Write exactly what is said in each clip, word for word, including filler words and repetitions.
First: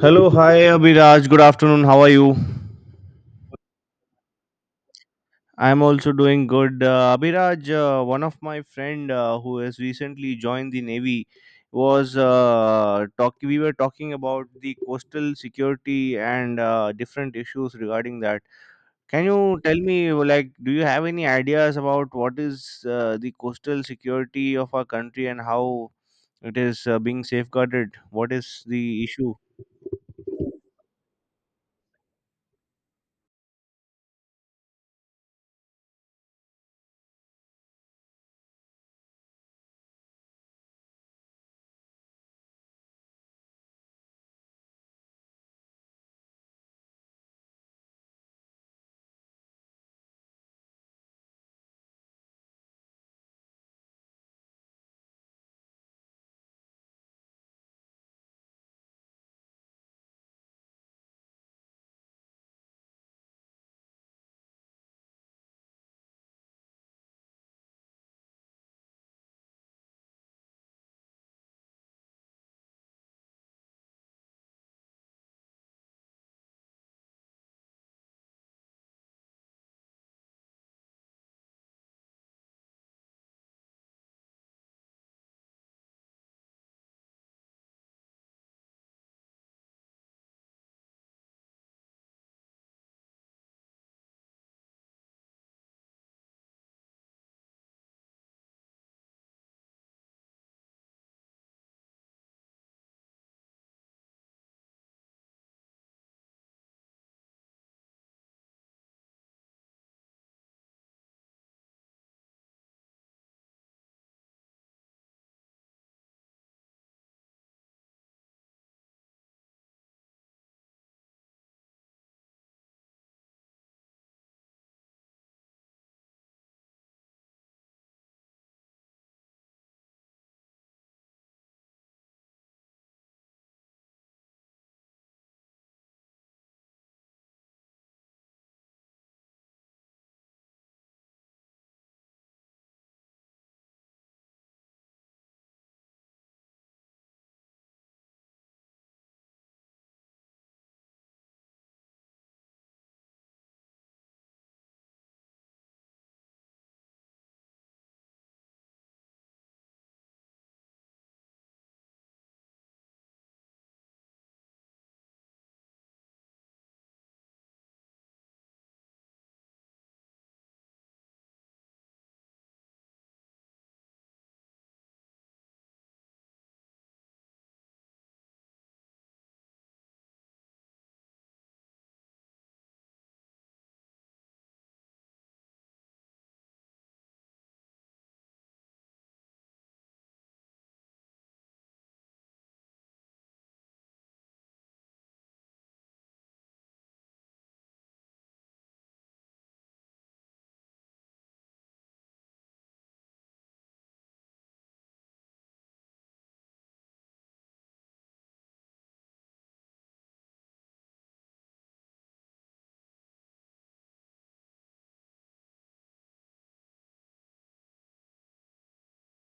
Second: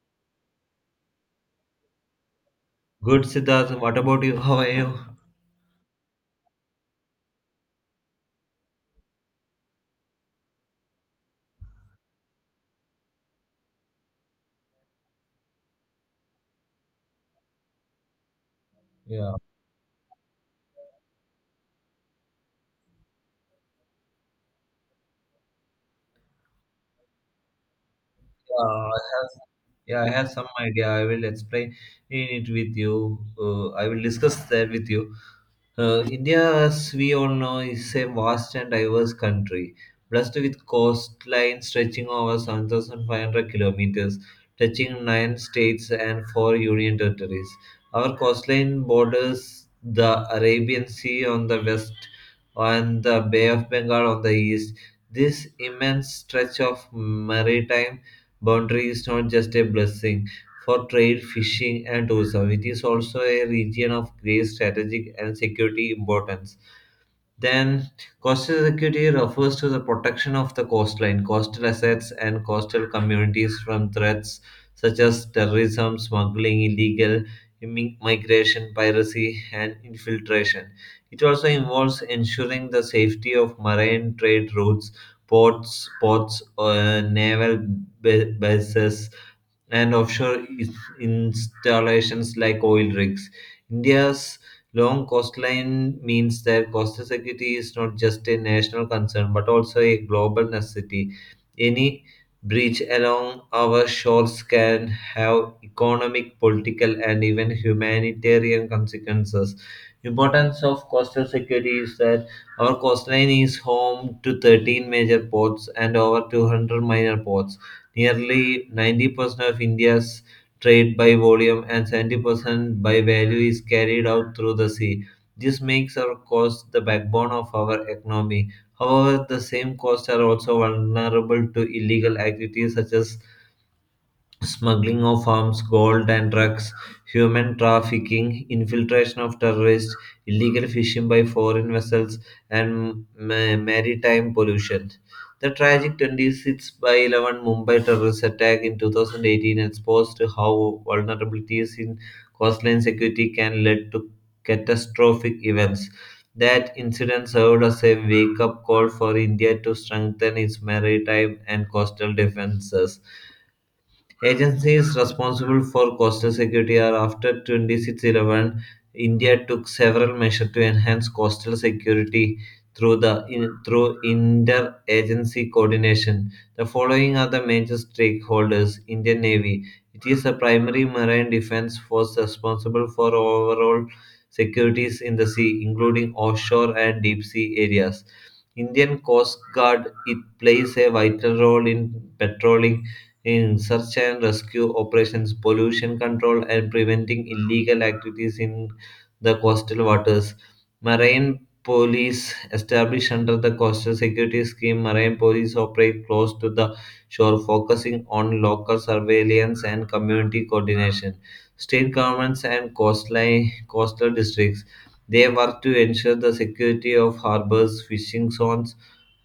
Hello, hi Abhiraj. Good afternoon. How are you? Good, Siddharth. What about you? How are you? I'm also doing good. Uh, Abhiraj, uh, one of my friend uh, who has recently joined the navy was uh, talking. We were talking about the coastal security and uh, different issues regarding that. Can Yeah, you tell me, like, do you have any ideas about what is uh, the coastal security of our country and how it is uh, being safeguarded? What is yeah, I the have, issue? yeah, I have some idea. I will explain it with you. Uh, I will discuss that with you. Uh, India, as we all know, is a vast and diverse country, blessed with coastline stretching over seven thousand five hundred kilometers, touching nine states and four union territories. Our coastline borders the Arabian Sea on the west and the Bay of Bengal on the east. This immense stretch of maritime boundary is not just a blessing for trade, fishing, and tourism. It is also a region of great strategic and security importance. Then, coastal security refers to the protection of the coastline, coastal assets, and coastal communities from threats such as terrorism, smuggling, illegal immi- migration, piracy, and infiltration. It also involves ensuring the safety of marine trade routes, ports, ports, uh, naval ba- bases, and offshore is- installations like oil rigs. India's long coastline means that coastal security is not just a national concern but also a global necessity. Any breach along our shores can have economic, political, and even humanitarian consequences. Importance of coastal security is that our coastline is home to thirteen major ports and over two hundred minor ports. Nearly ninety percent of India's trade by volume and seventy percent by value is carried out through the sea. This makes our coast the backbone of our economy. However, the same coasts are also vulnerable to illegal activities such as smuggling of arms, gold, and drugs, human trafficking, infiltration of terrorists, illegal fishing by foreign vessels, and ma- maritime pollution. The tragic twenty-six by eleven Mumbai terrorist attack in two thousand eighteen exposed how vulnerabilities in coastline security can lead to catastrophic events. That incident served as a wake up call for India to strengthen its maritime and coastal defenses. Agencies responsible for coastal security are after twenty-six eleven. India took several measures to enhance coastal security through the in, through interagency coordination. The following are the major stakeholders: Indian Navy. It is the primary marine defense force responsible for overall securities in the sea, including offshore and deep sea areas. Indian Coast Guard, it plays a vital role in patrolling, in search and rescue operations, pollution control, and preventing illegal activities in the coastal waters. Marine police established under the coastal security scheme, marine police operate close to the shore, focusing on local surveillance and community coordination. State governments and coastline coastal districts, they work to ensure the security of harbors, fishing zones,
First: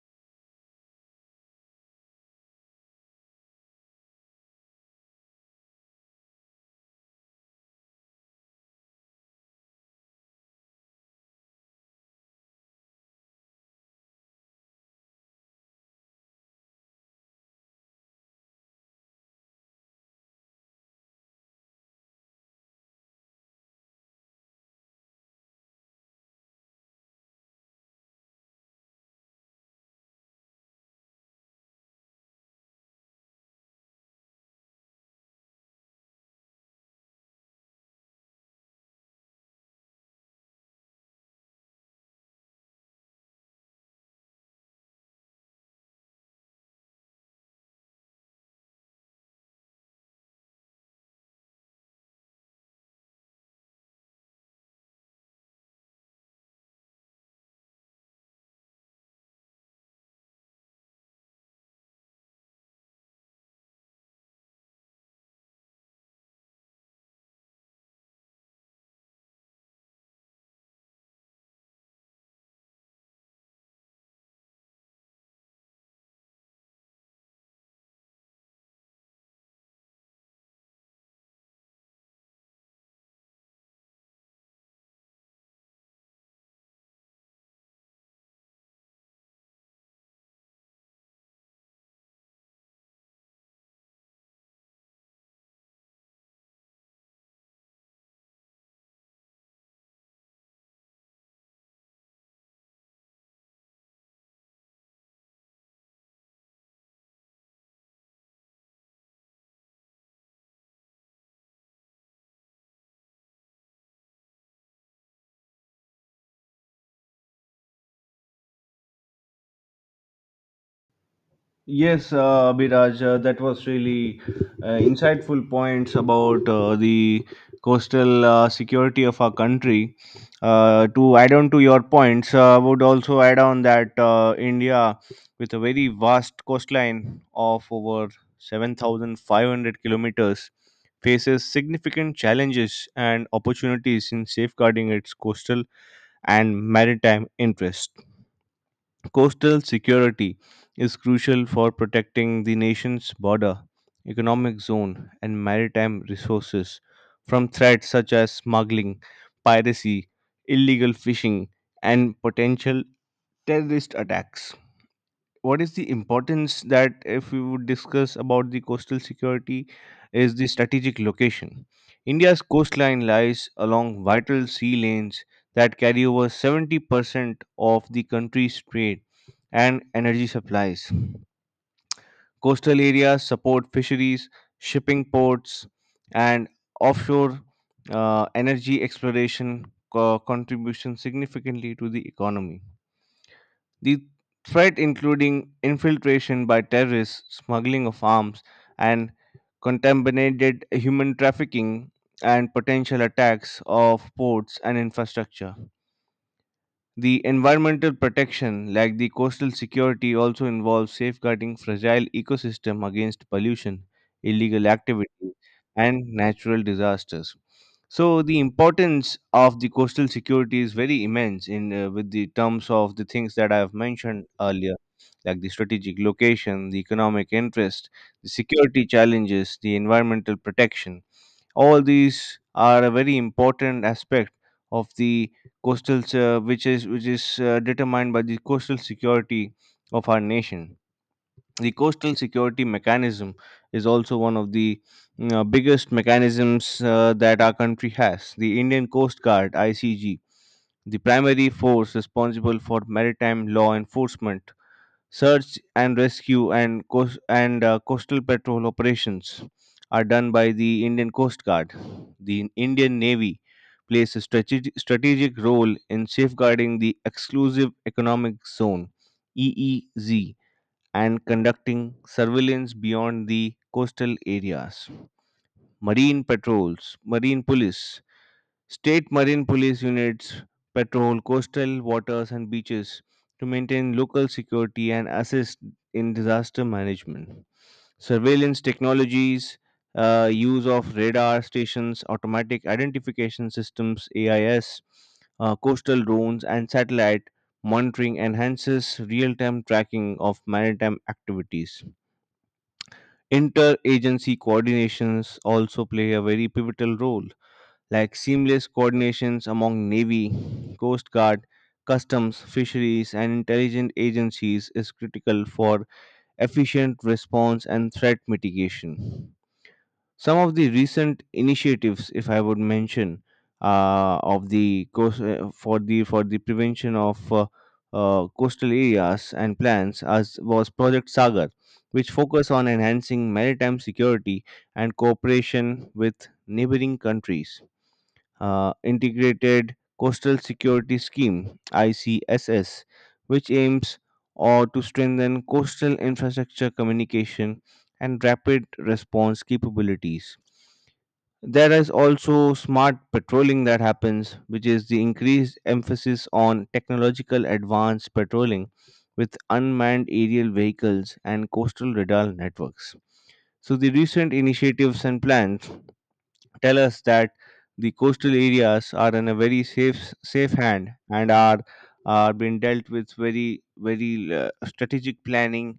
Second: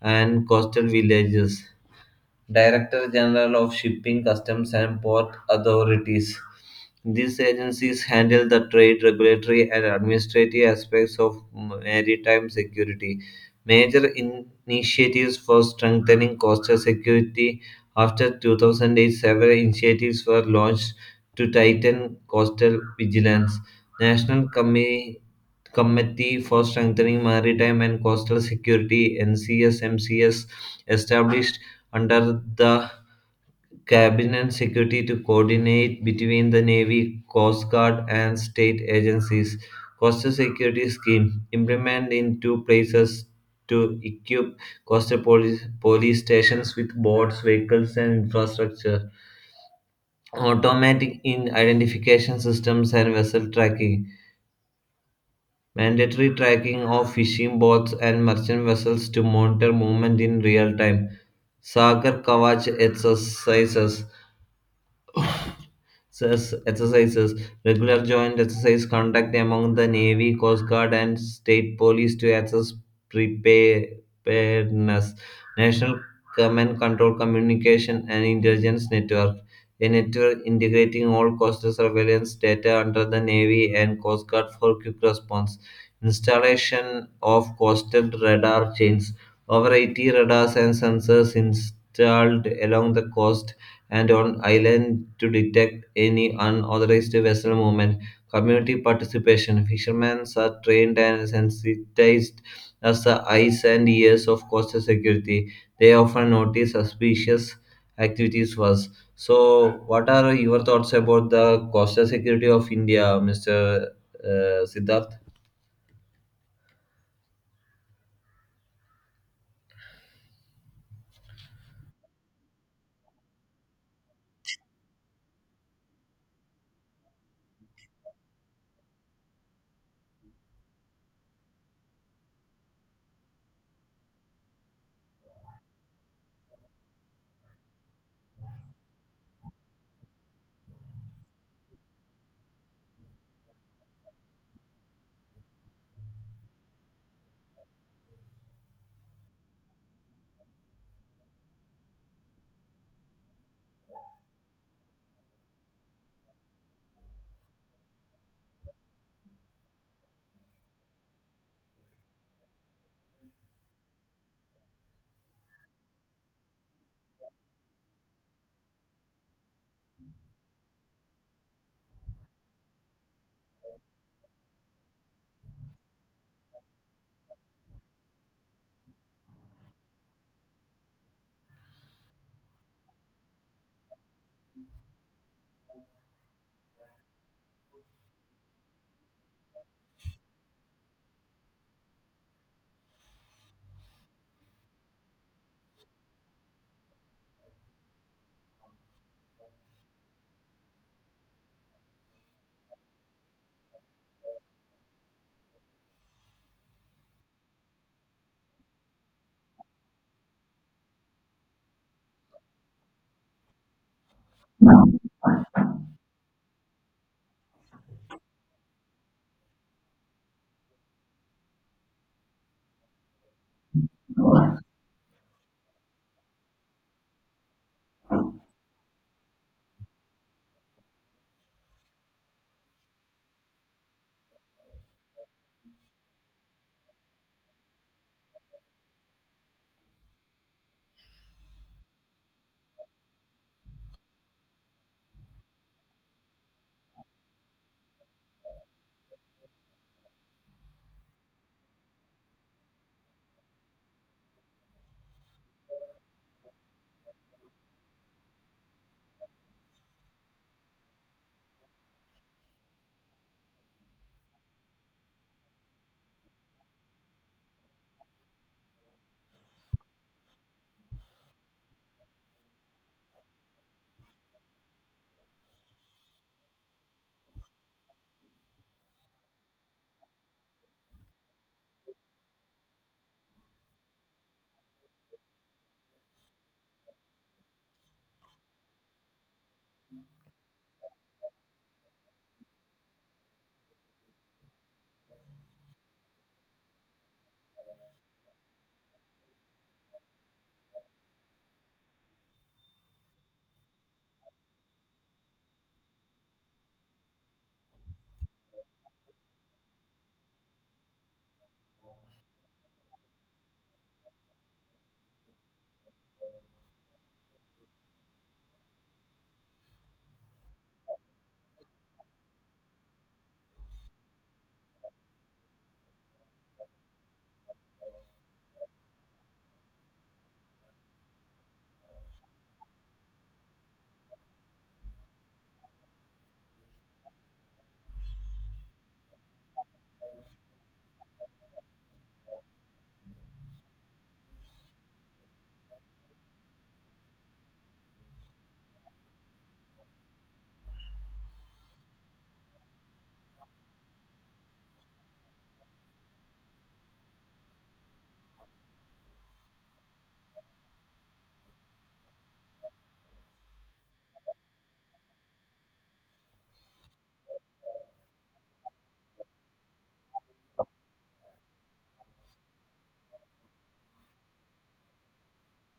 and coastal villages. Director General of Shipping, Customs, and Port Authorities. These agencies handle the trade, regulatory, and administrative aspects of maritime security. Major initiatives for strengthening coastal security after two thousand eight, several initiatives were launched to tighten coastal vigilance. National commi- Committee for Strengthening Maritime and Coastal Security (NCSMCS) established under the Cabinet Secretary to coordinate between the Navy, Coast Guard, and state agencies. Coastal Security Scheme implemented in two places to equip coastal police, police stations with boats, vehicles, and infrastructure. Automatic in identification systems and vessel tracking. Mandatory tracking of fishing boats and merchant vessels to monitor movement in real time. Sagar Kavach exercises. Says exercises, regular joint exercise conduct among the Navy, Coast Guard, and State Police to assess preparedness. National Command Control Communication and Intelligence Network, a network integrating all coastal surveillance data under the Navy and Coast Guard for quick response. Installation of coastal radar chains, over eighty radars and sensors installed along the coast and on island to detect any unauthorized vessel movement. Community participation. Fishermen are trained and sensitized as the eyes and ears of coastal security. They often notice suspicious activities first. So, what are your thoughts about the coastal security of India, mister Uh, Siddharth? Yes, uh, Abhiraj, uh, that was really uh, insightful points about uh, the coastal uh, security of our country. Uh, to add on to your points, uh, I would also add on that uh, India, with a very vast coastline of over seven thousand five hundred kilometers, faces significant challenges and opportunities in safeguarding its coastal and maritime interests. Coastal security is crucial for protecting the nation's border, economic zone, and maritime resources from threats such as smuggling, piracy, illegal fishing, and potential terrorist attacks. What is the importance? That if we would discuss about the coastal security, is the strategic location. India's coastline lies along vital sea lanes that carry over seventy percent of the country's trade and energy supplies. Coastal areas support fisheries, shipping ports, and offshore uh, energy exploration, co- contribution significantly to the economy. The threat including infiltration by terrorists, smuggling of arms and contaminated human trafficking, and potential attacks of ports and infrastructure. The environmental protection, like the coastal security, also involves safeguarding fragile ecosystem against pollution, illegal activities, and natural disasters. So the importance of the coastal security is very immense in uh, with the terms of the things that I have mentioned earlier, like the strategic location, the economic interest, the security challenges, the environmental protection. All these are a very important aspect of the coastal, uh, which is which is uh, determined by the coastal security of our nation. The coastal security mechanism is also one of the, you know, biggest mechanisms uh, that our country has. The Indian Coast Guard (I C G), the primary force responsible for maritime law enforcement, search and rescue, and coast and uh, coastal patrol operations, are done by the Indian Coast Guard. The Indian Navy plays a strategic, strategic role in safeguarding the exclusive economic zone, E E Z, and conducting surveillance beyond the coastal areas. Marine patrols, marine police. State marine police units patrol coastal waters and beaches to maintain local security and assist in disaster management. Surveillance technologies, uh, use of radar stations, automatic identification systems (A I S), uh, coastal drones, and satellite monitoring enhances real-time tracking of maritime activities. Interagency coordinations also play a very pivotal role, like seamless coordinations among Navy, Coast Guard, Customs, Fisheries, and intelligence agencies is critical for efficient response and threat mitigation. Some of the recent initiatives, if I would mention, uh, of the coast uh, for the for the prevention of uh, uh, coastal areas and plans, as was Project Sagar, which focus on enhancing maritime security and cooperation with neighboring countries, uh, Integrated Coastal Security Scheme (I C S S), which aims or to strengthen coastal infrastructure, communication, and rapid response capabilities. There is also smart patrolling that happens, which is the increased emphasis on technological advanced patrolling with unmanned aerial vehicles and coastal radar networks. So the recent initiatives and plans tell us that the coastal areas are in a very safe safe hand and are are being dealt with very very uh, strategic planning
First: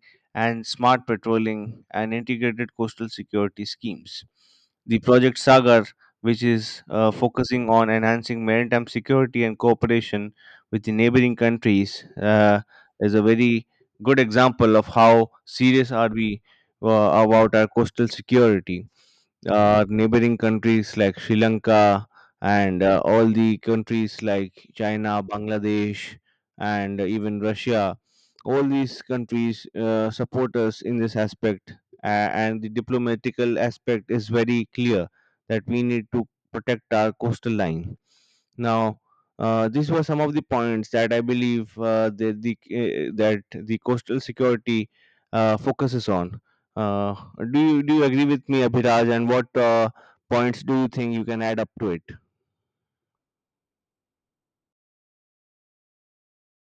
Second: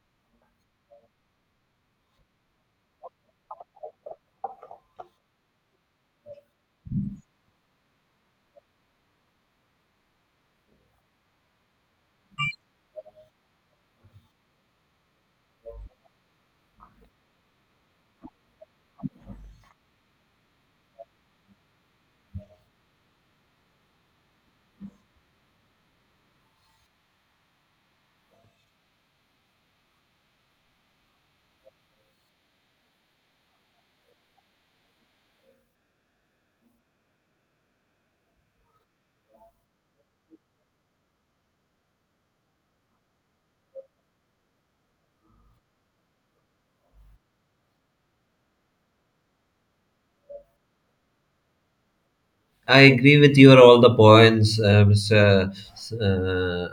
and smart patrolling and integrated coastal security schemes. The project Sagar, which is uh, focusing on enhancing maritime security and cooperation with the neighboring countries, uh, is a very good example of how serious are we uh, about our coastal security, uh, neighboring countries like Sri Lanka and uh, all the countries like China, Bangladesh, and even Russia. All these countries uh, support us in this aspect, uh, and the diplomatical aspect is very clear that we need to protect our coastal line. Now, uh, these were some of the points that I believe uh, that the uh, that the coastal security uh, focuses on. Uh, do you do you agree with me, Abhiraj? And what uh, points do you think you can add up to it? I agree with your all the points, uh, mister S- Uh,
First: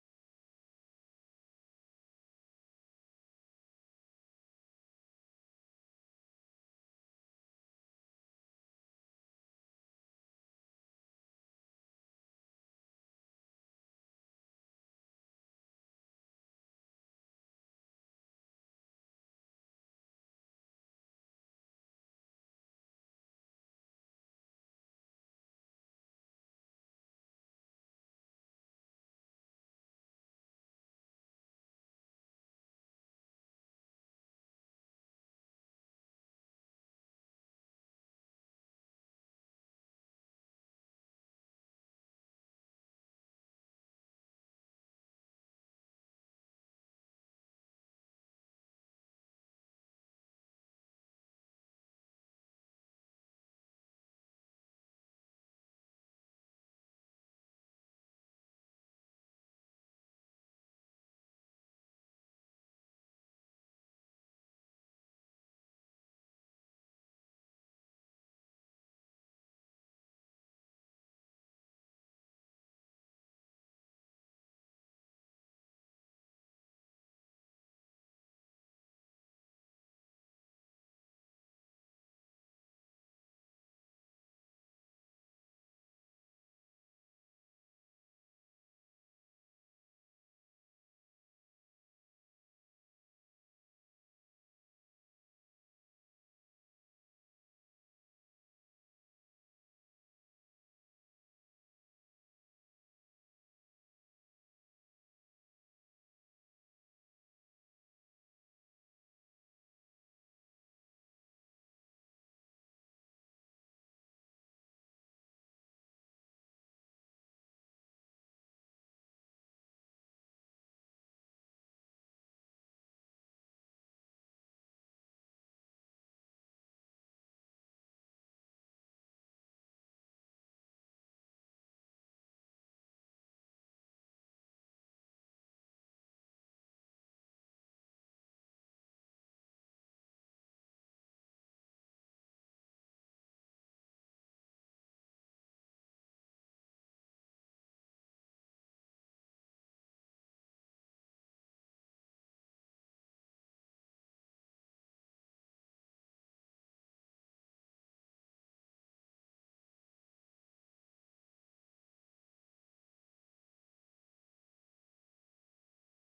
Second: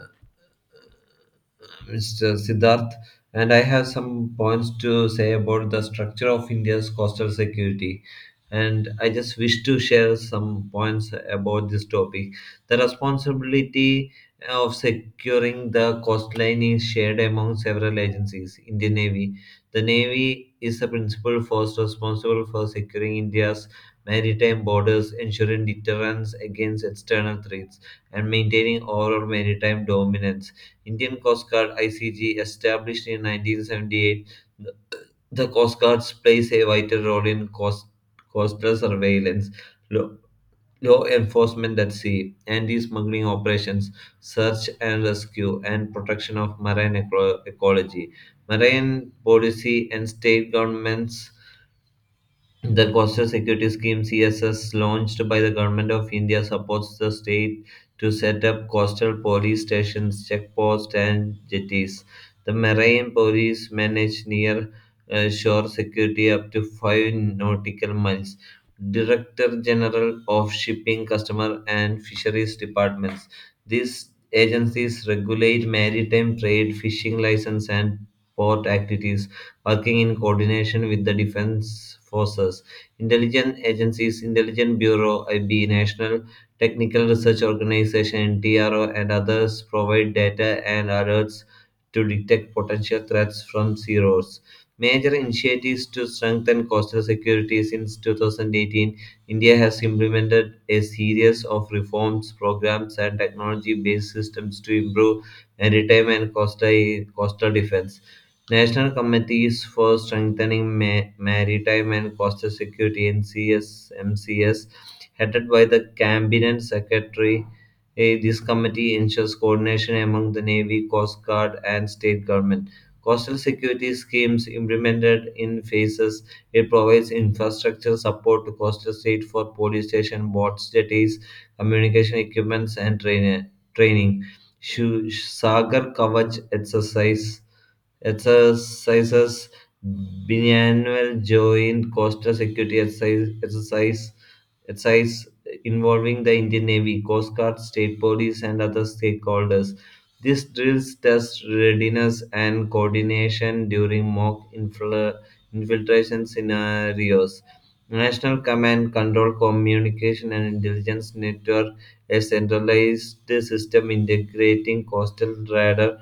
mister Siddharth, and I have some points to say about the structure of India's coastal security. And I just wish to share some points about this topic. The responsibility of securing the coastline is shared among several agencies. Indian Navy. The Navy is the principal force responsible for securing India's maritime borders, ensuring deterrence against external threats, and maintaining overall maritime dominance. Indian Coast Guard I C G, established in nineteen seventy-eight, th- the Coast Guards plays a vital role in coast, coastal surveillance, law, law enforcement at sea, anti-smuggling operations, search and rescue, and protection of marine eco- ecology. Marine policy and state governments, the Coastal Security Scheme C S S launched by the Government of India supports the state to set up coastal police stations, checkposts and jetties. The marine police manage near uh, shore security up to five nautical miles. Director General of Shipping, Customer and Fisheries Departments. These agencies regulate maritime trade, fishing license and port activities, working in coordination with the defense forces, intelligence agencies, intelligence bureau, I B, National Technical Research Organization, T R O, and others provide data and alerts to detect potential threats from zeros. Major initiatives to strengthen coastal security since two thousand eighteen, India has implemented a series of reforms, programs, and technology based systems to improve maritime and coastal, coastal defense. National committees for strengthening ma- maritime and coastal security (NCSMCS), headed by the cabinet secretary. Eh, This committee ensures coordination among the Navy, Coast Guard, and state government. Coastal security schemes implemented in phases. It provides infrastructure support to coastal state for police station, boats, jetties, communication equipments, and train- training. Shu- Sagar Kavach exercise exercises, biannual joint coastal security exercise, exercise exercise involving the Indian Navy, Coast Guard, state police, and other stakeholders. This drills test readiness and coordination during mock infil- infiltration scenarios. National Command Control Communication and Intelligence Network, a centralized system integrating coastal radar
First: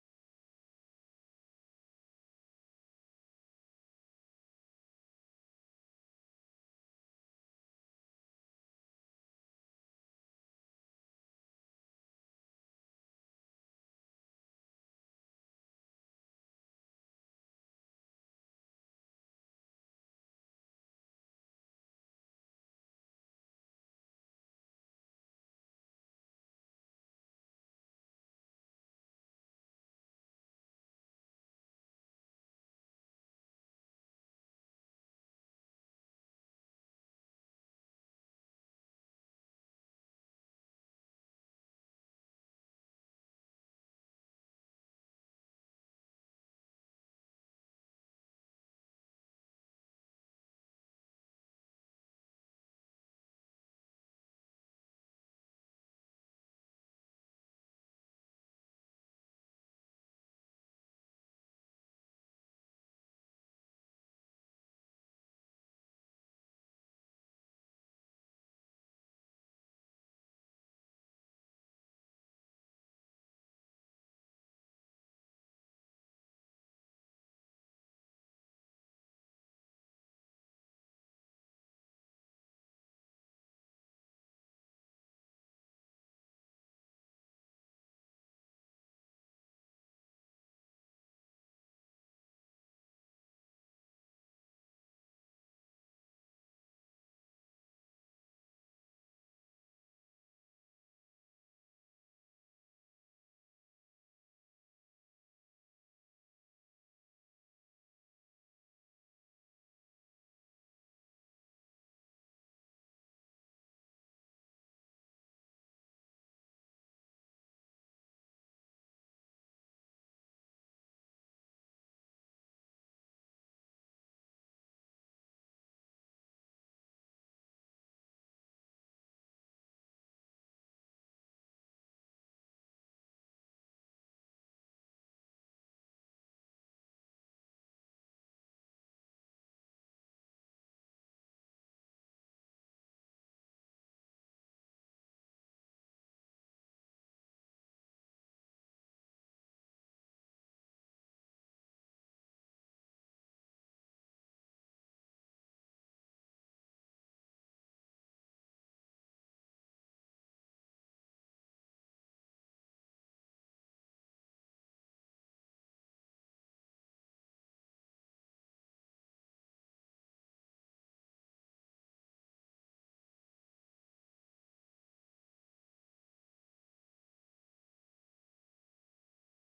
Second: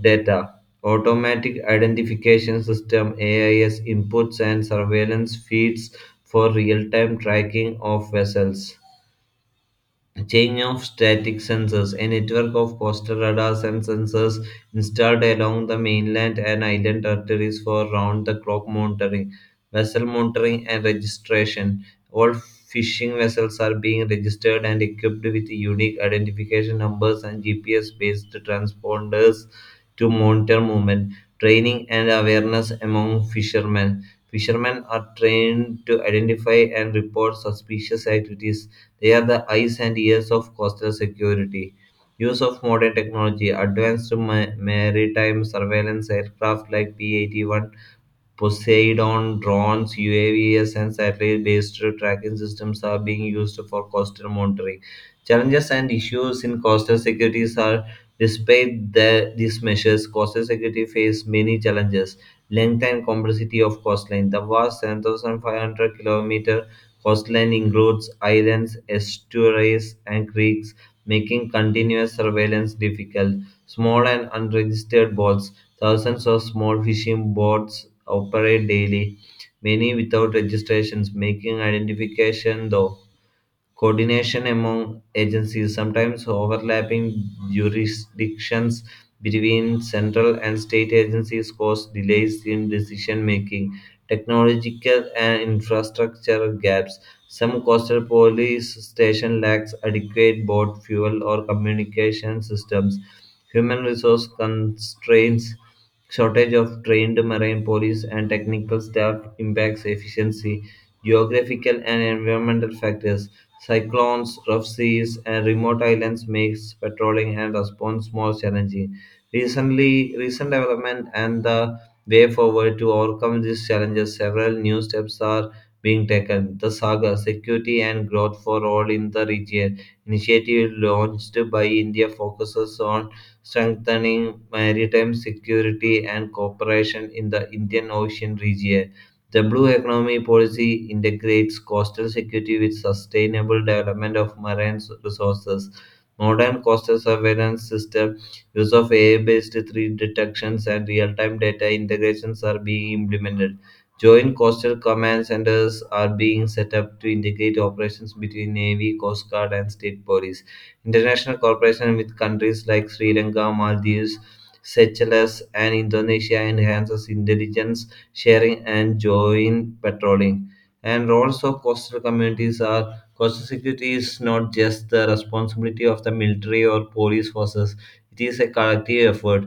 data, automatic identification system A I S inputs and surveillance feeds for real-time tracking of vessels. A chain of static sensors, a network of coastal radars and sensors installed along the mainland and island territories for round the clock monitoring, vessel monitoring, and registration. All fishing vessels are being registered and equipped with unique identification numbers and G P S based transponders to monitor movement, training, and awareness among fishermen. Fishermen are trained to identify and report suspicious activities. They are the eyes and ears of coastal security. Use of modern technology, advanced ma- maritime surveillance aircraft like P eighty-one Poseidon, drones, U A Vs, and satellite based tracking systems are being used for coastal monitoring. Challenges and issues in coastal security are despite the, these measures, coastal security face many challenges. Length and complexity of coastline. The vast seven thousand five hundred kilometer coastline includes islands, estuaries, and creeks, making continuous surveillance difficult. Small and unregistered boats, thousands of small fishing boats operate daily, many without registrations, making identification, though, coordination among agencies, sometimes overlapping jurisdictions between central and state agencies, cause delays in decision making. Technological and infrastructure gaps. Some coastal police station lacks adequate boat fuel or communication systems. Human resource constraints, shortage of trained marine police and technical staff impacts efficiency, geographical and environmental factors. Cyclones, rough seas, and remote islands makes patrolling and response more challenging. Recently, recent development and the way forward to overcome these challenges, several new steps are being taken. The Saga Security and Growth for All in the Region initiative launched by India focuses on strengthening maritime security and cooperation in the Indian Ocean region. The blue economy policy integrates coastal security with sustainable development of marine resources. Modern coastal surveillance system, use of A I-based threat detections and real-time data integrations are being implemented. Joint coastal command centers are being set up to integrate operations between Navy, Coast Guard, and state police. International cooperation with countries like Sri Lanka, Maldives, Seychelles, and Indonesia enhances intelligence sharing, and joint patrolling. And roles of coastal communities are, coastal security is not just the responsibility of the military or police forces, it is a collective effort.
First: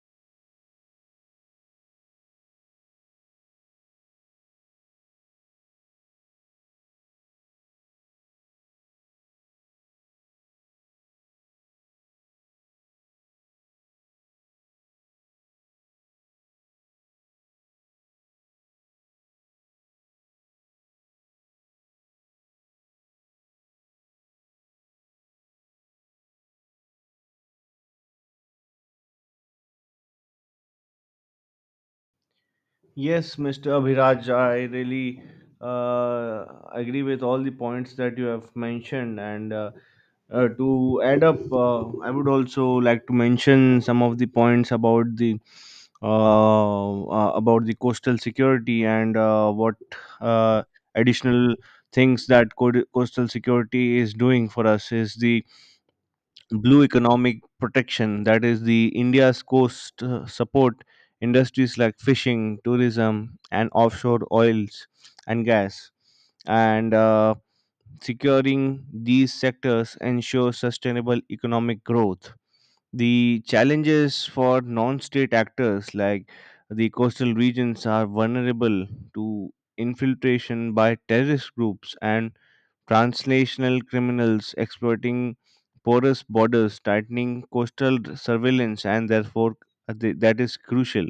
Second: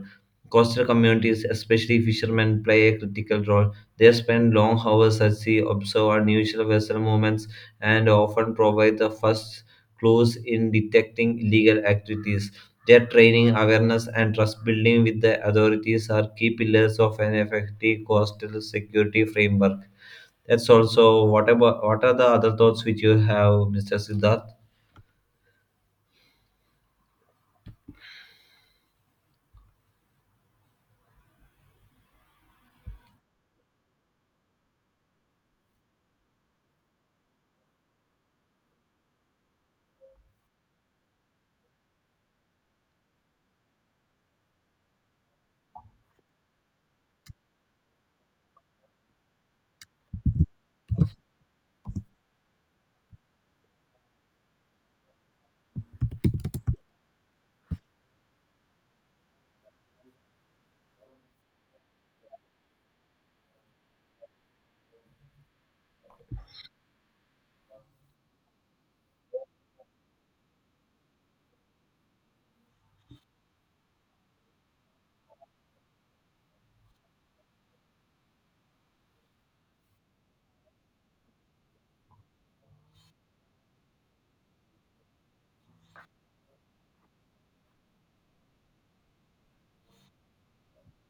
Coastal communities, especially fishermen, play a critical role. They spend long hours at sea, observe unusual vessel movements, and often provide the first clues in detecting illegal activities. Their training, awareness, and trust building with the authorities are key pillars of an effective coastal security framework. That's also, what about, what are the other thoughts which you have, mister Siddharth? Yes, Mister Abhiraj, I really uh, agree with all the points that you have mentioned. And uh, uh, To add up, uh, I would also like to mention some of the points about the uh, uh, about the coastal security and uh, what uh, additional things that co- coastal security is doing for us is the blue economic protection, that is, the India's coast uh, support industries like fishing, tourism, and offshore oils and gas, and uh, securing these sectors ensures sustainable economic growth. The challenges for non-state actors, like the coastal regions are vulnerable to infiltration by terrorist groups and translational criminals exploiting porous borders, tightening coastal surveillance, and therefore uh, the- that is crucial.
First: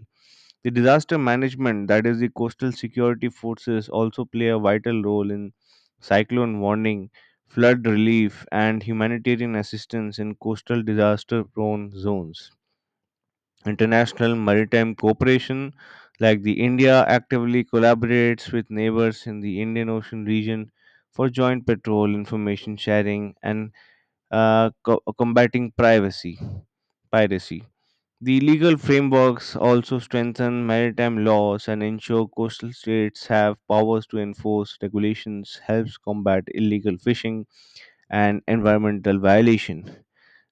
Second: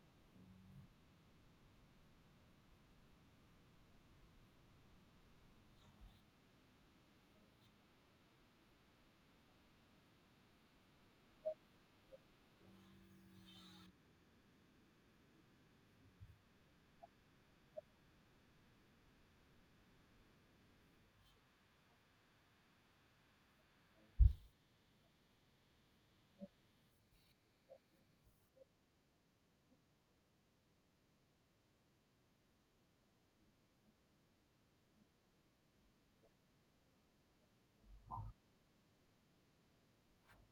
The disaster management, that is, the coastal security forces, also play a vital role in cyclone warning, flood relief, and humanitarian assistance in coastal disaster prone zones. International maritime cooperation, like the India actively collaborates with neighbors in the Indian Ocean region for joint patrol, information sharing, and uh, co- combating privacy piracy. The legal frameworks also strengthen maritime laws and ensure coastal states have powers to enforce regulations, helps combat illegal fishing and environmental violation.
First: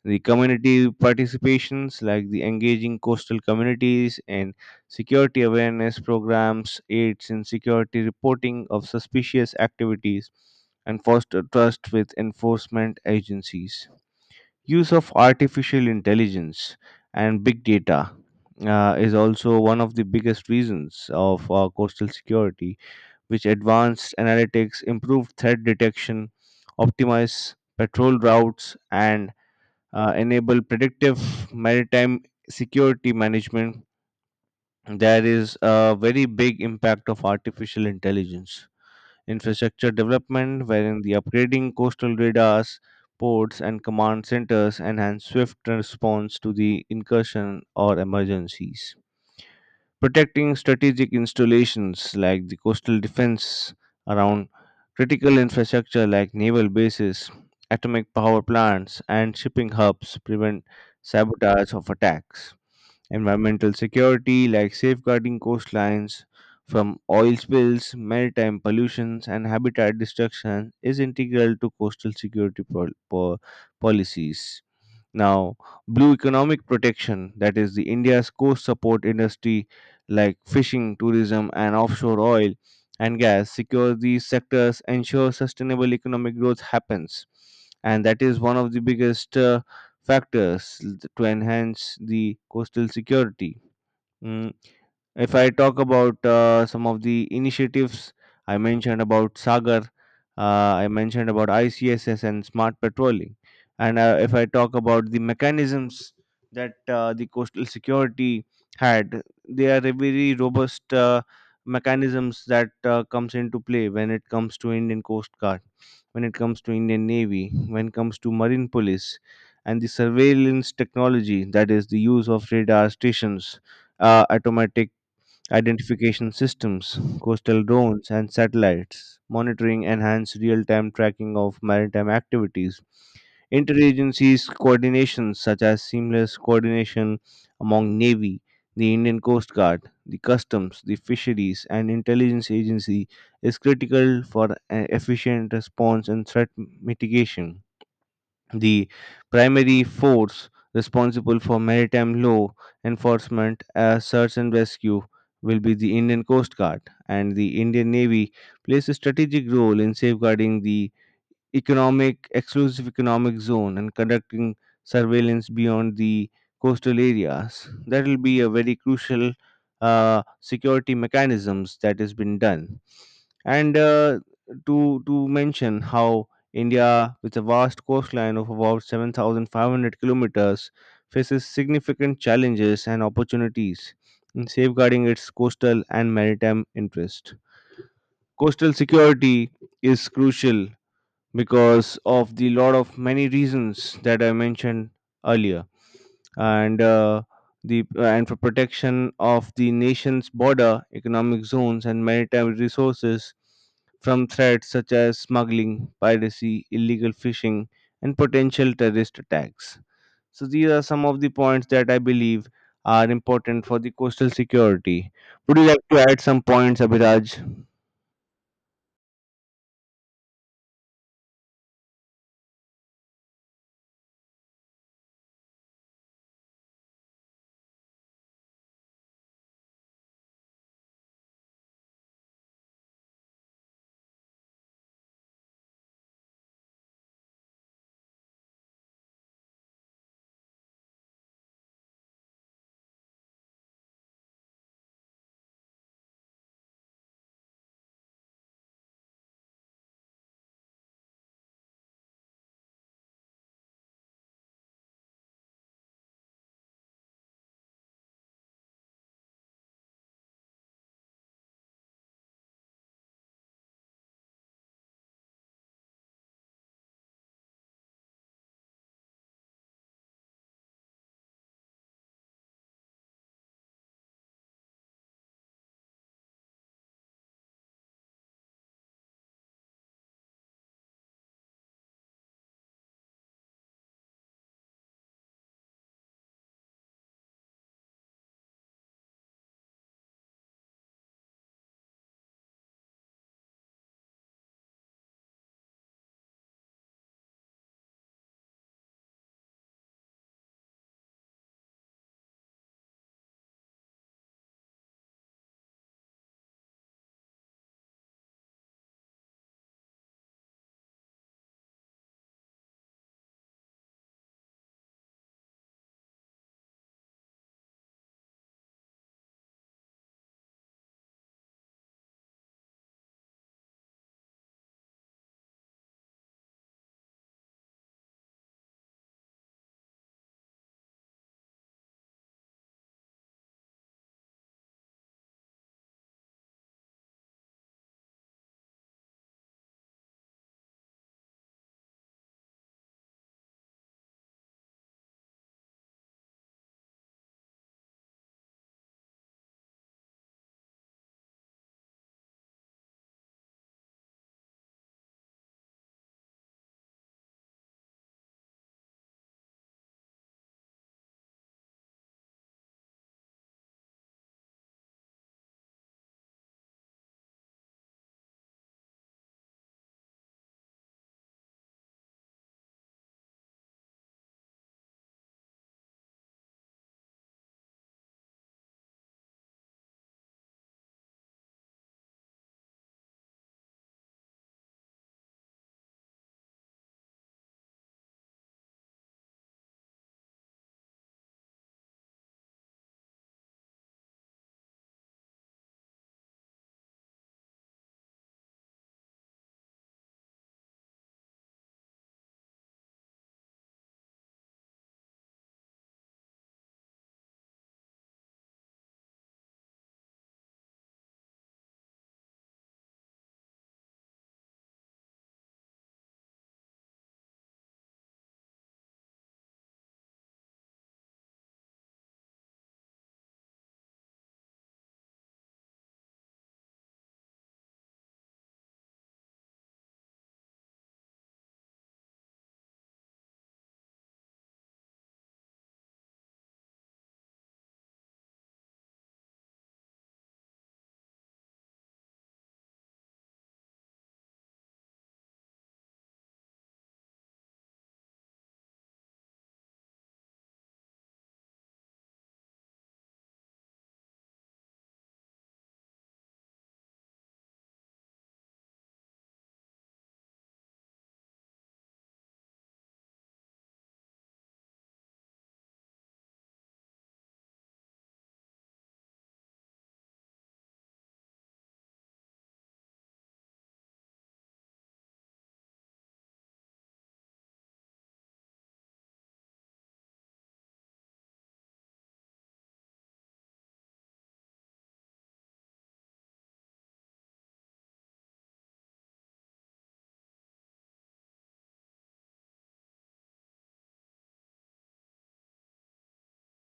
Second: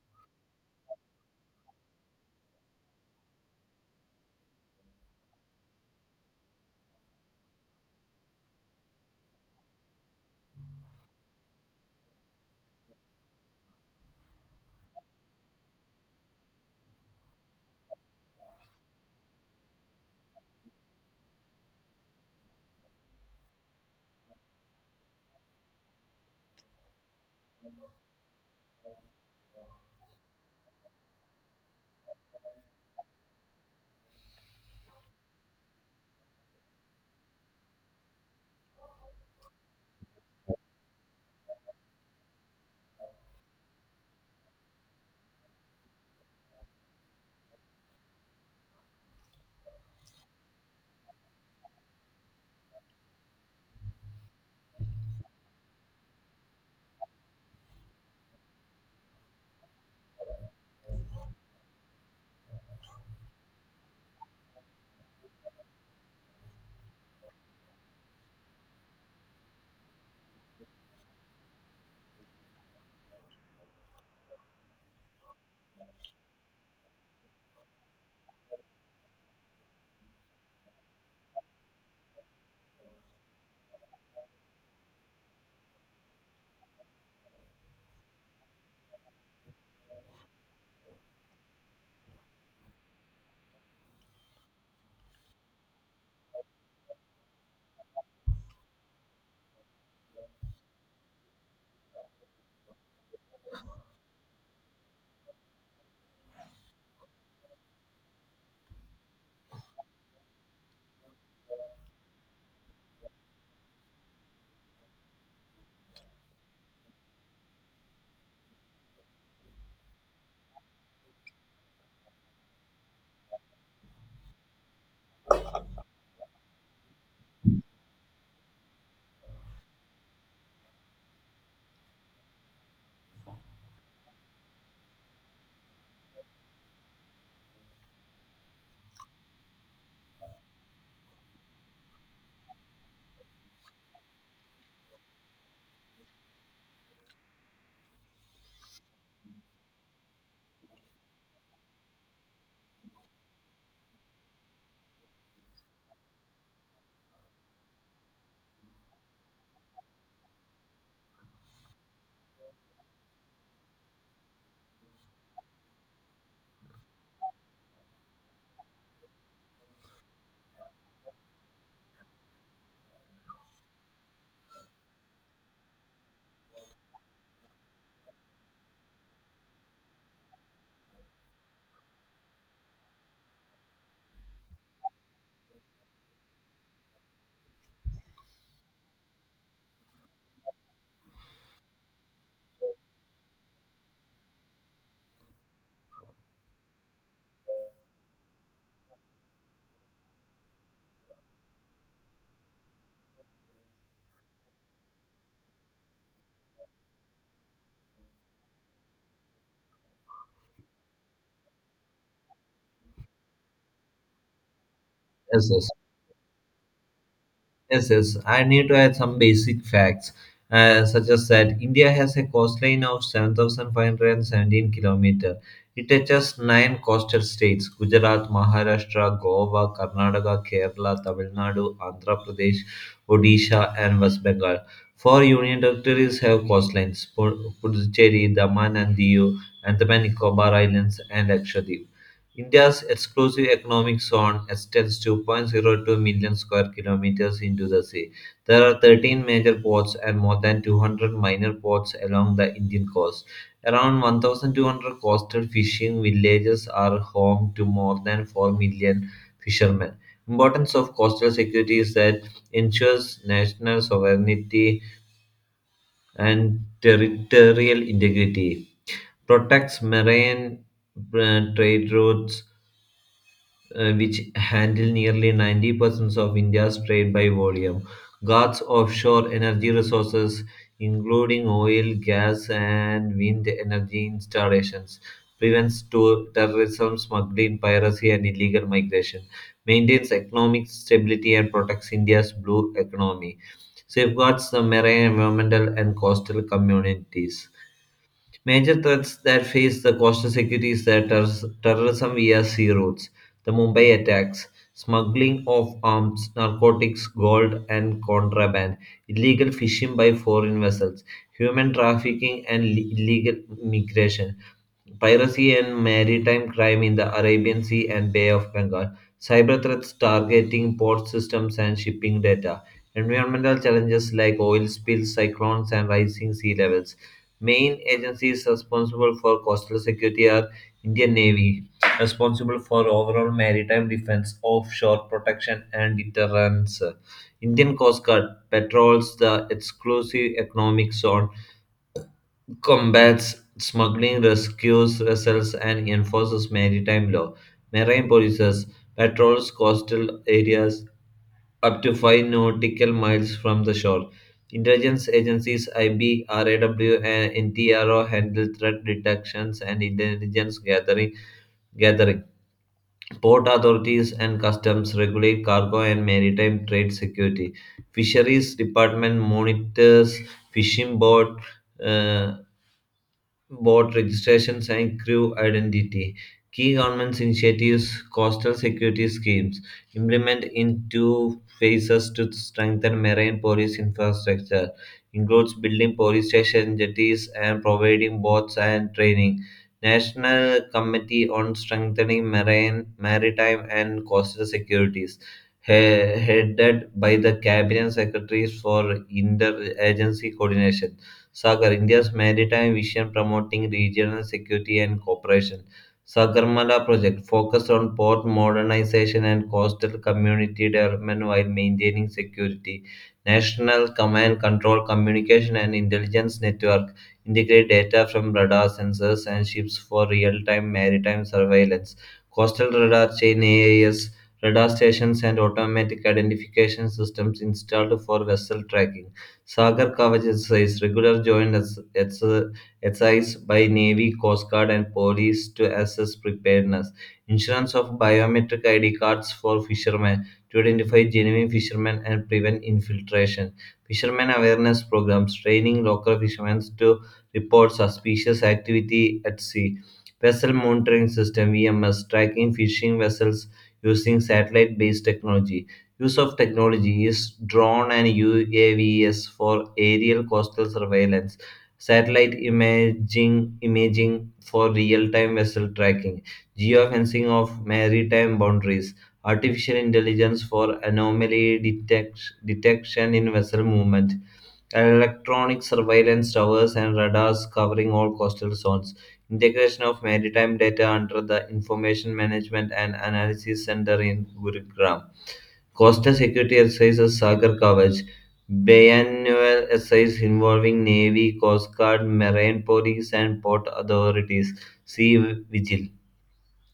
The community participations, like the engaging coastal communities and security awareness programs, aids in security reporting of suspicious activities, and foster trust with enforcement agencies. Use of artificial intelligence and big data uh, is also one of the biggest reasons of uh, coastal security, which advanced analytics, improved threat detection, optimize patrol routes, and uh, enable predictive maritime security management. There is a very big impact of artificial intelligence. Infrastructure development, wherein the upgrading coastal radars, ports, and command centers enhance swift response to the incursion or emergencies, protecting strategic installations like the coastal defense around critical infrastructure like naval bases, atomic power plants, and shipping hubs, prevent sabotage of attacks. Environmental security, like safeguarding coastlines from oil spills, maritime pollutions, and habitat destruction, is integral to coastal security pol- po- policies. Now, blue economic protection, that is, the India's coast support industry like fishing, tourism, and offshore oil and gas, secure these sectors, ensure sustainable economic growth happens. And that is one of the biggest uh, factors to enhance the coastal security. Mm, if I talk about uh, some of the initiatives, I mentioned about Sagar, uh, I mentioned about I C S S and smart patrolling. And uh, if I talk about the mechanisms that uh, the coastal security had, they are a very robust uh, mechanisms that uh, comes into play when it comes to Indian Coast Guard, when it comes to Indian Navy, when it comes to Marine Police, and the surveillance technology, that is the use of radar stations, uh, automatic identification systems, coastal drones, and satellites, monitoring enhanced real time tracking of maritime activities, interagencies coordinations such as seamless coordination among Navy, the Indian Coast Guard, the Customs, the Fisheries, and Intelligence Agency is critical for uh, efficient response and threat mitigation. The primary force responsible for maritime law enforcement, uh, search and rescue will be the Indian Coast Guard, and the Indian Navy plays a strategic role in safeguarding the economic exclusive economic zone and conducting surveillance beyond the coastal areas. That will be a very crucial uh, security mechanisms that has been done. And uh, to to mention how India, with a vast coastline of about seven thousand five hundred kilometers, faces significant challenges and opportunities in safeguarding its coastal and maritime interest. Coastal security is crucial because of the lot of many reasons that I mentioned earlier, and uh, the and for protection of the nation's border, economic zones, and maritime resources from threats such as smuggling, piracy, illegal fishing, and potential terrorist attacks. So these are some of the points that I believe are important for the coastal security. Yes, Would you yes. like to add some points, Abhiraj? Yes, yes. I need to add some basic facts, uh, such as that India has a coastline of seven thousand five hundred seventeen kilometers. It touches nine coastal states: Gujarat, Maharashtra, Goa, Karnataka, Kerala, Tamil Nadu, Andhra Pradesh, Odisha, and West Bengal. Four union territories have coastlines: Pu- Puducherry, Daman and Diu, Andaman and Nicobar Islands, and Lakshadweep. India's exclusive economic zone extends two point zero two million square kilometers into the sea. There are thirteen major ports and more than two hundred minor ports along the Indian coast. Around one thousand two hundred coastal fishing villages are home to more than four million fishermen. Importance of coastal security is that ensures national sovereignty and territorial integrity, protects marine uh, trade routes uh, which handle nearly ninety percent of India's trade by volume. God's offshore energy resources, including oil, gas, and wind energy installations, prevents to- terrorism, smuggling, piracy, and illegal migration, maintains economic stability, and protects India's blue economy, safeguards the marine, environmental, and coastal communities. Major threats that face the coastal security is the terror- terrorism via sea routes, the Mumbai attacks, smuggling of arms, narcotics, gold and contraband, illegal fishing by foreign vessels, human trafficking and le- illegal migration, piracy and maritime crime in the Arabian Sea and Bay of Bengal, cyber threats targeting port systems and shipping data, environmental challenges like oil spills, cyclones, and rising sea levels. Main agencies responsible for coastal security are Indian Navy, responsible for overall maritime defense, offshore protection, and deterrence. Indian Coast Guard patrols the exclusive economic zone, combats smuggling, rescues vessels, and enforces maritime law. Marine polices patrols coastal areas up to five nautical miles from the shore. Intelligence agencies I B R A W and N T R O handle threat detections and intelligence gathering. gathering. Port authorities and customs regulate cargo and maritime trade security. Fisheries Department monitors fishing boat uh, boat registrations and crew identity. Key government initiatives, coastal security schemes, implement in two phases to strengthen marine police infrastructure, includes building police station jetties and providing boats and training. National Committee on Strengthening Marine, Maritime and Coastal Securities, he- headed by the Cabinet Secretaries for Interagency Coordination. Sagar, India's maritime vision promoting regional security and cooperation. Sagarmala project focused on port modernization and coastal community development while maintaining security. National Command Control Communication and Intelligence Network integrate data from radar sensors and ships for real-time maritime surveillance. Coastal radar chain A I S radar stations and automatic identification systems installed for vessel tracking. Sagar Kavach exercise, regular joint ex- ex- exercise by Navy, Coast Guard, and police to assess preparedness. Insurance of biometric I D cards for fishermen to identify genuine fishermen and prevent infiltration. Fishermen awareness programs, training local fishermen to report suspicious activity at sea. Vessel monitoring system V M S, tracking fishing vessels using satellite based technology. Use of technology is drone and U A Vs for aerial coastal surveillance, satellite imaging imaging for real-time vessel tracking, geofencing of maritime boundaries, artificial intelligence for anomaly detect, detection in vessel movement, electronic surveillance towers and radars covering all coastal zones, integration of maritime data under the Information Management and Analysis Center in Gurugram. Costa Security exercises Sagar Kavach, biannual exercise involving Navy, Coast Guard, Marine Police, and port authorities. Sea Vigil,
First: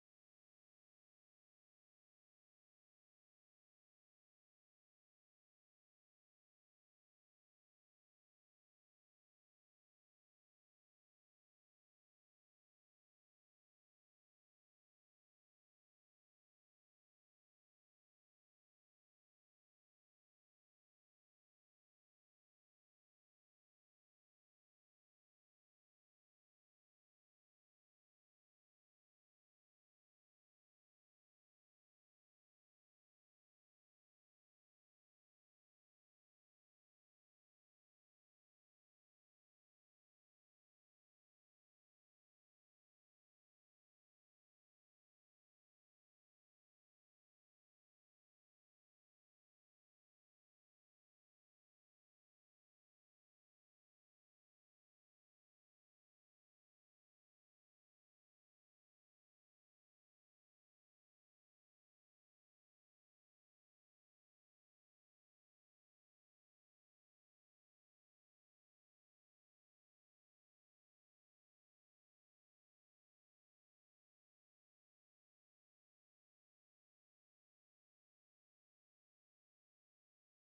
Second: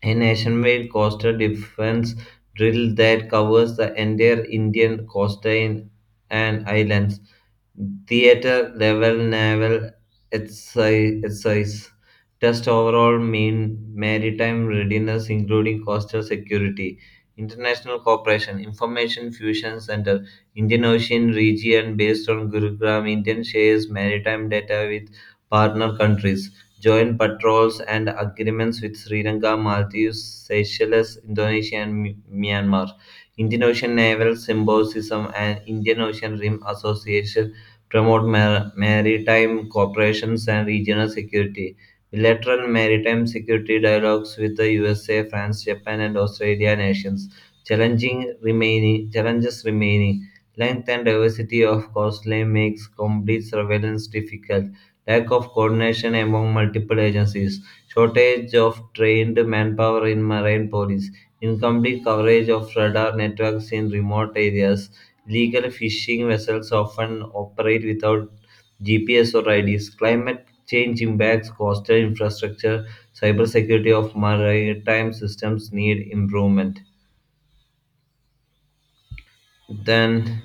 a nationwide coastal defense drill that covers the entire Indian coastline and islands, theater level naval exercise, exercise, test overall mean maritime readiness including coastal security. International cooperation information fusion center, Indian Ocean region based on Gurugram, Indian shares maritime data with partner countries, joint patrols and agreements with Sri Lanka, Maldives, Seychelles, Indonesia and Mi- myanmar. Indian Ocean naval symbolism and Indian Ocean Rim Association promote mar- maritime cooperation and regional security. Bilateral maritime security dialogues with the U S A, France, Japan, and Australia nations. Challenging remaining challenges remaining. Length and diversity of coastline makes complete surveillance difficult. Lack of coordination among multiple agencies, shortage of trained manpower in marine police, incomplete coverage of radar networks in remote areas, illegal fishing vessels often operate without G P S or I Ds, climate change impacts coastal infrastructure, cybersecurity of maritime systems need improvement. Then,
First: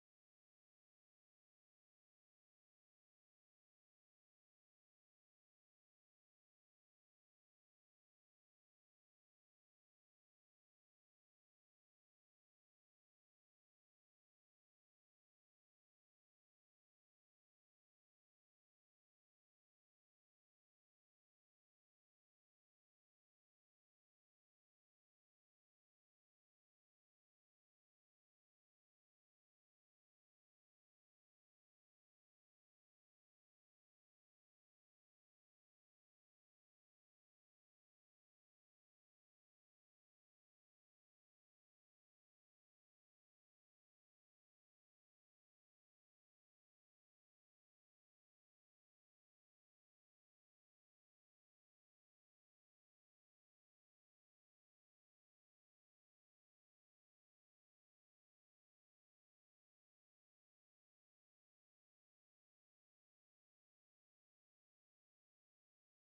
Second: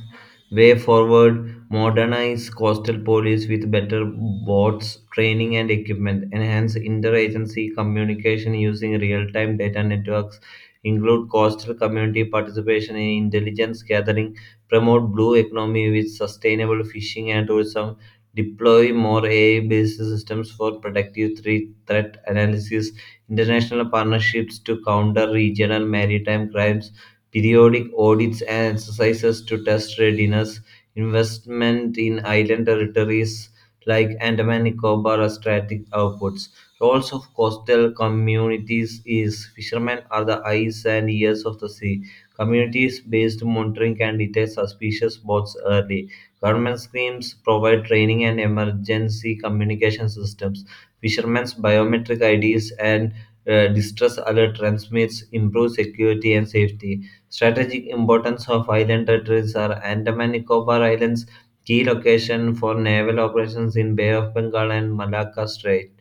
way forward, modernize coastal police with better boats, training, and equipment. Enhance interagency communication using real time data networks. Include coastal community participation in intelligence gathering. Promote blue economy with sustainable fishing and tourism. Deploy more A I based systems for predictive thre- threat analysis. International partnerships to counter regional maritime crimes, periodic audits and exercises to test readiness, investment in island territories like Andaman and Nicobar are strategic outputs. Roles of coastal communities is fishermen are the eyes and ears of the sea. Communities-based monitoring can detect suspicious boats early. Government schemes provide training and emergency communication systems. Fishermen's biometric I Ds and uh, distress alert transmits improve security and safety. Strategic importance of island territories are Andaman Nicobar Islands, key location for naval operations in Bay of Bengal and Malacca Strait.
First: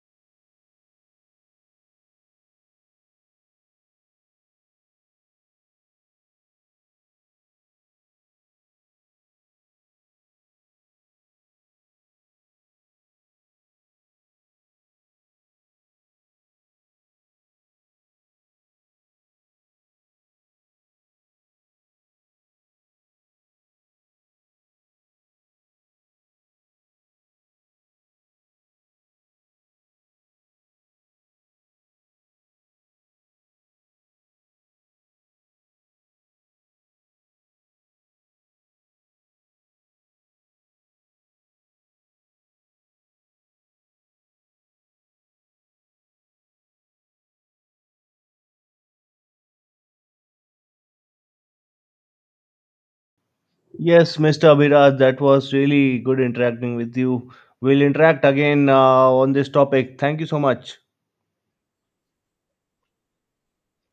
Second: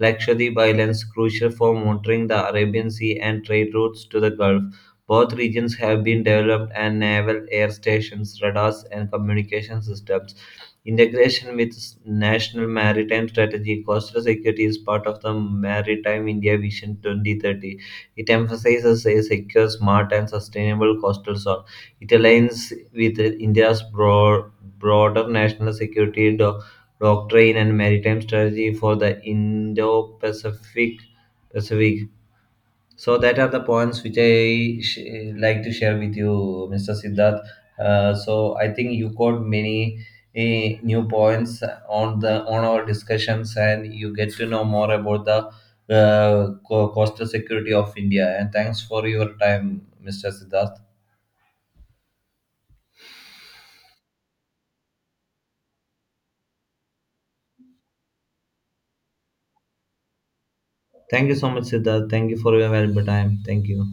Lakshadweep Islands, crucial for monitoring the Arabian Sea and trade routes to the Gulf. Both regions have been developed and naval air stations, radars, and communication systems. Integration with s- national maritime strategy, coastal security is part of the Maritime India Vision twenty thirty. It emphasizes a secure, smart, and sustainable coastal zone. It aligns with India's broad, broader national security do- doctrine and maritime strategy for the Indo-Pacific Pacific. So that are the points which I sh- like to share with you, mister Siddharth. Uh, so I think you got many eh, new points on the on our discussions, and you get to know more about the uh, co- coastal security of India. And thanks for your time, mister Siddharth. Yes, Mister Abhiraj, that was really good interacting with you. We'll interact again uh, on this topic. Thank you so much. Thank you so much, Siddharth. Thank you for your valuable time. Thank you.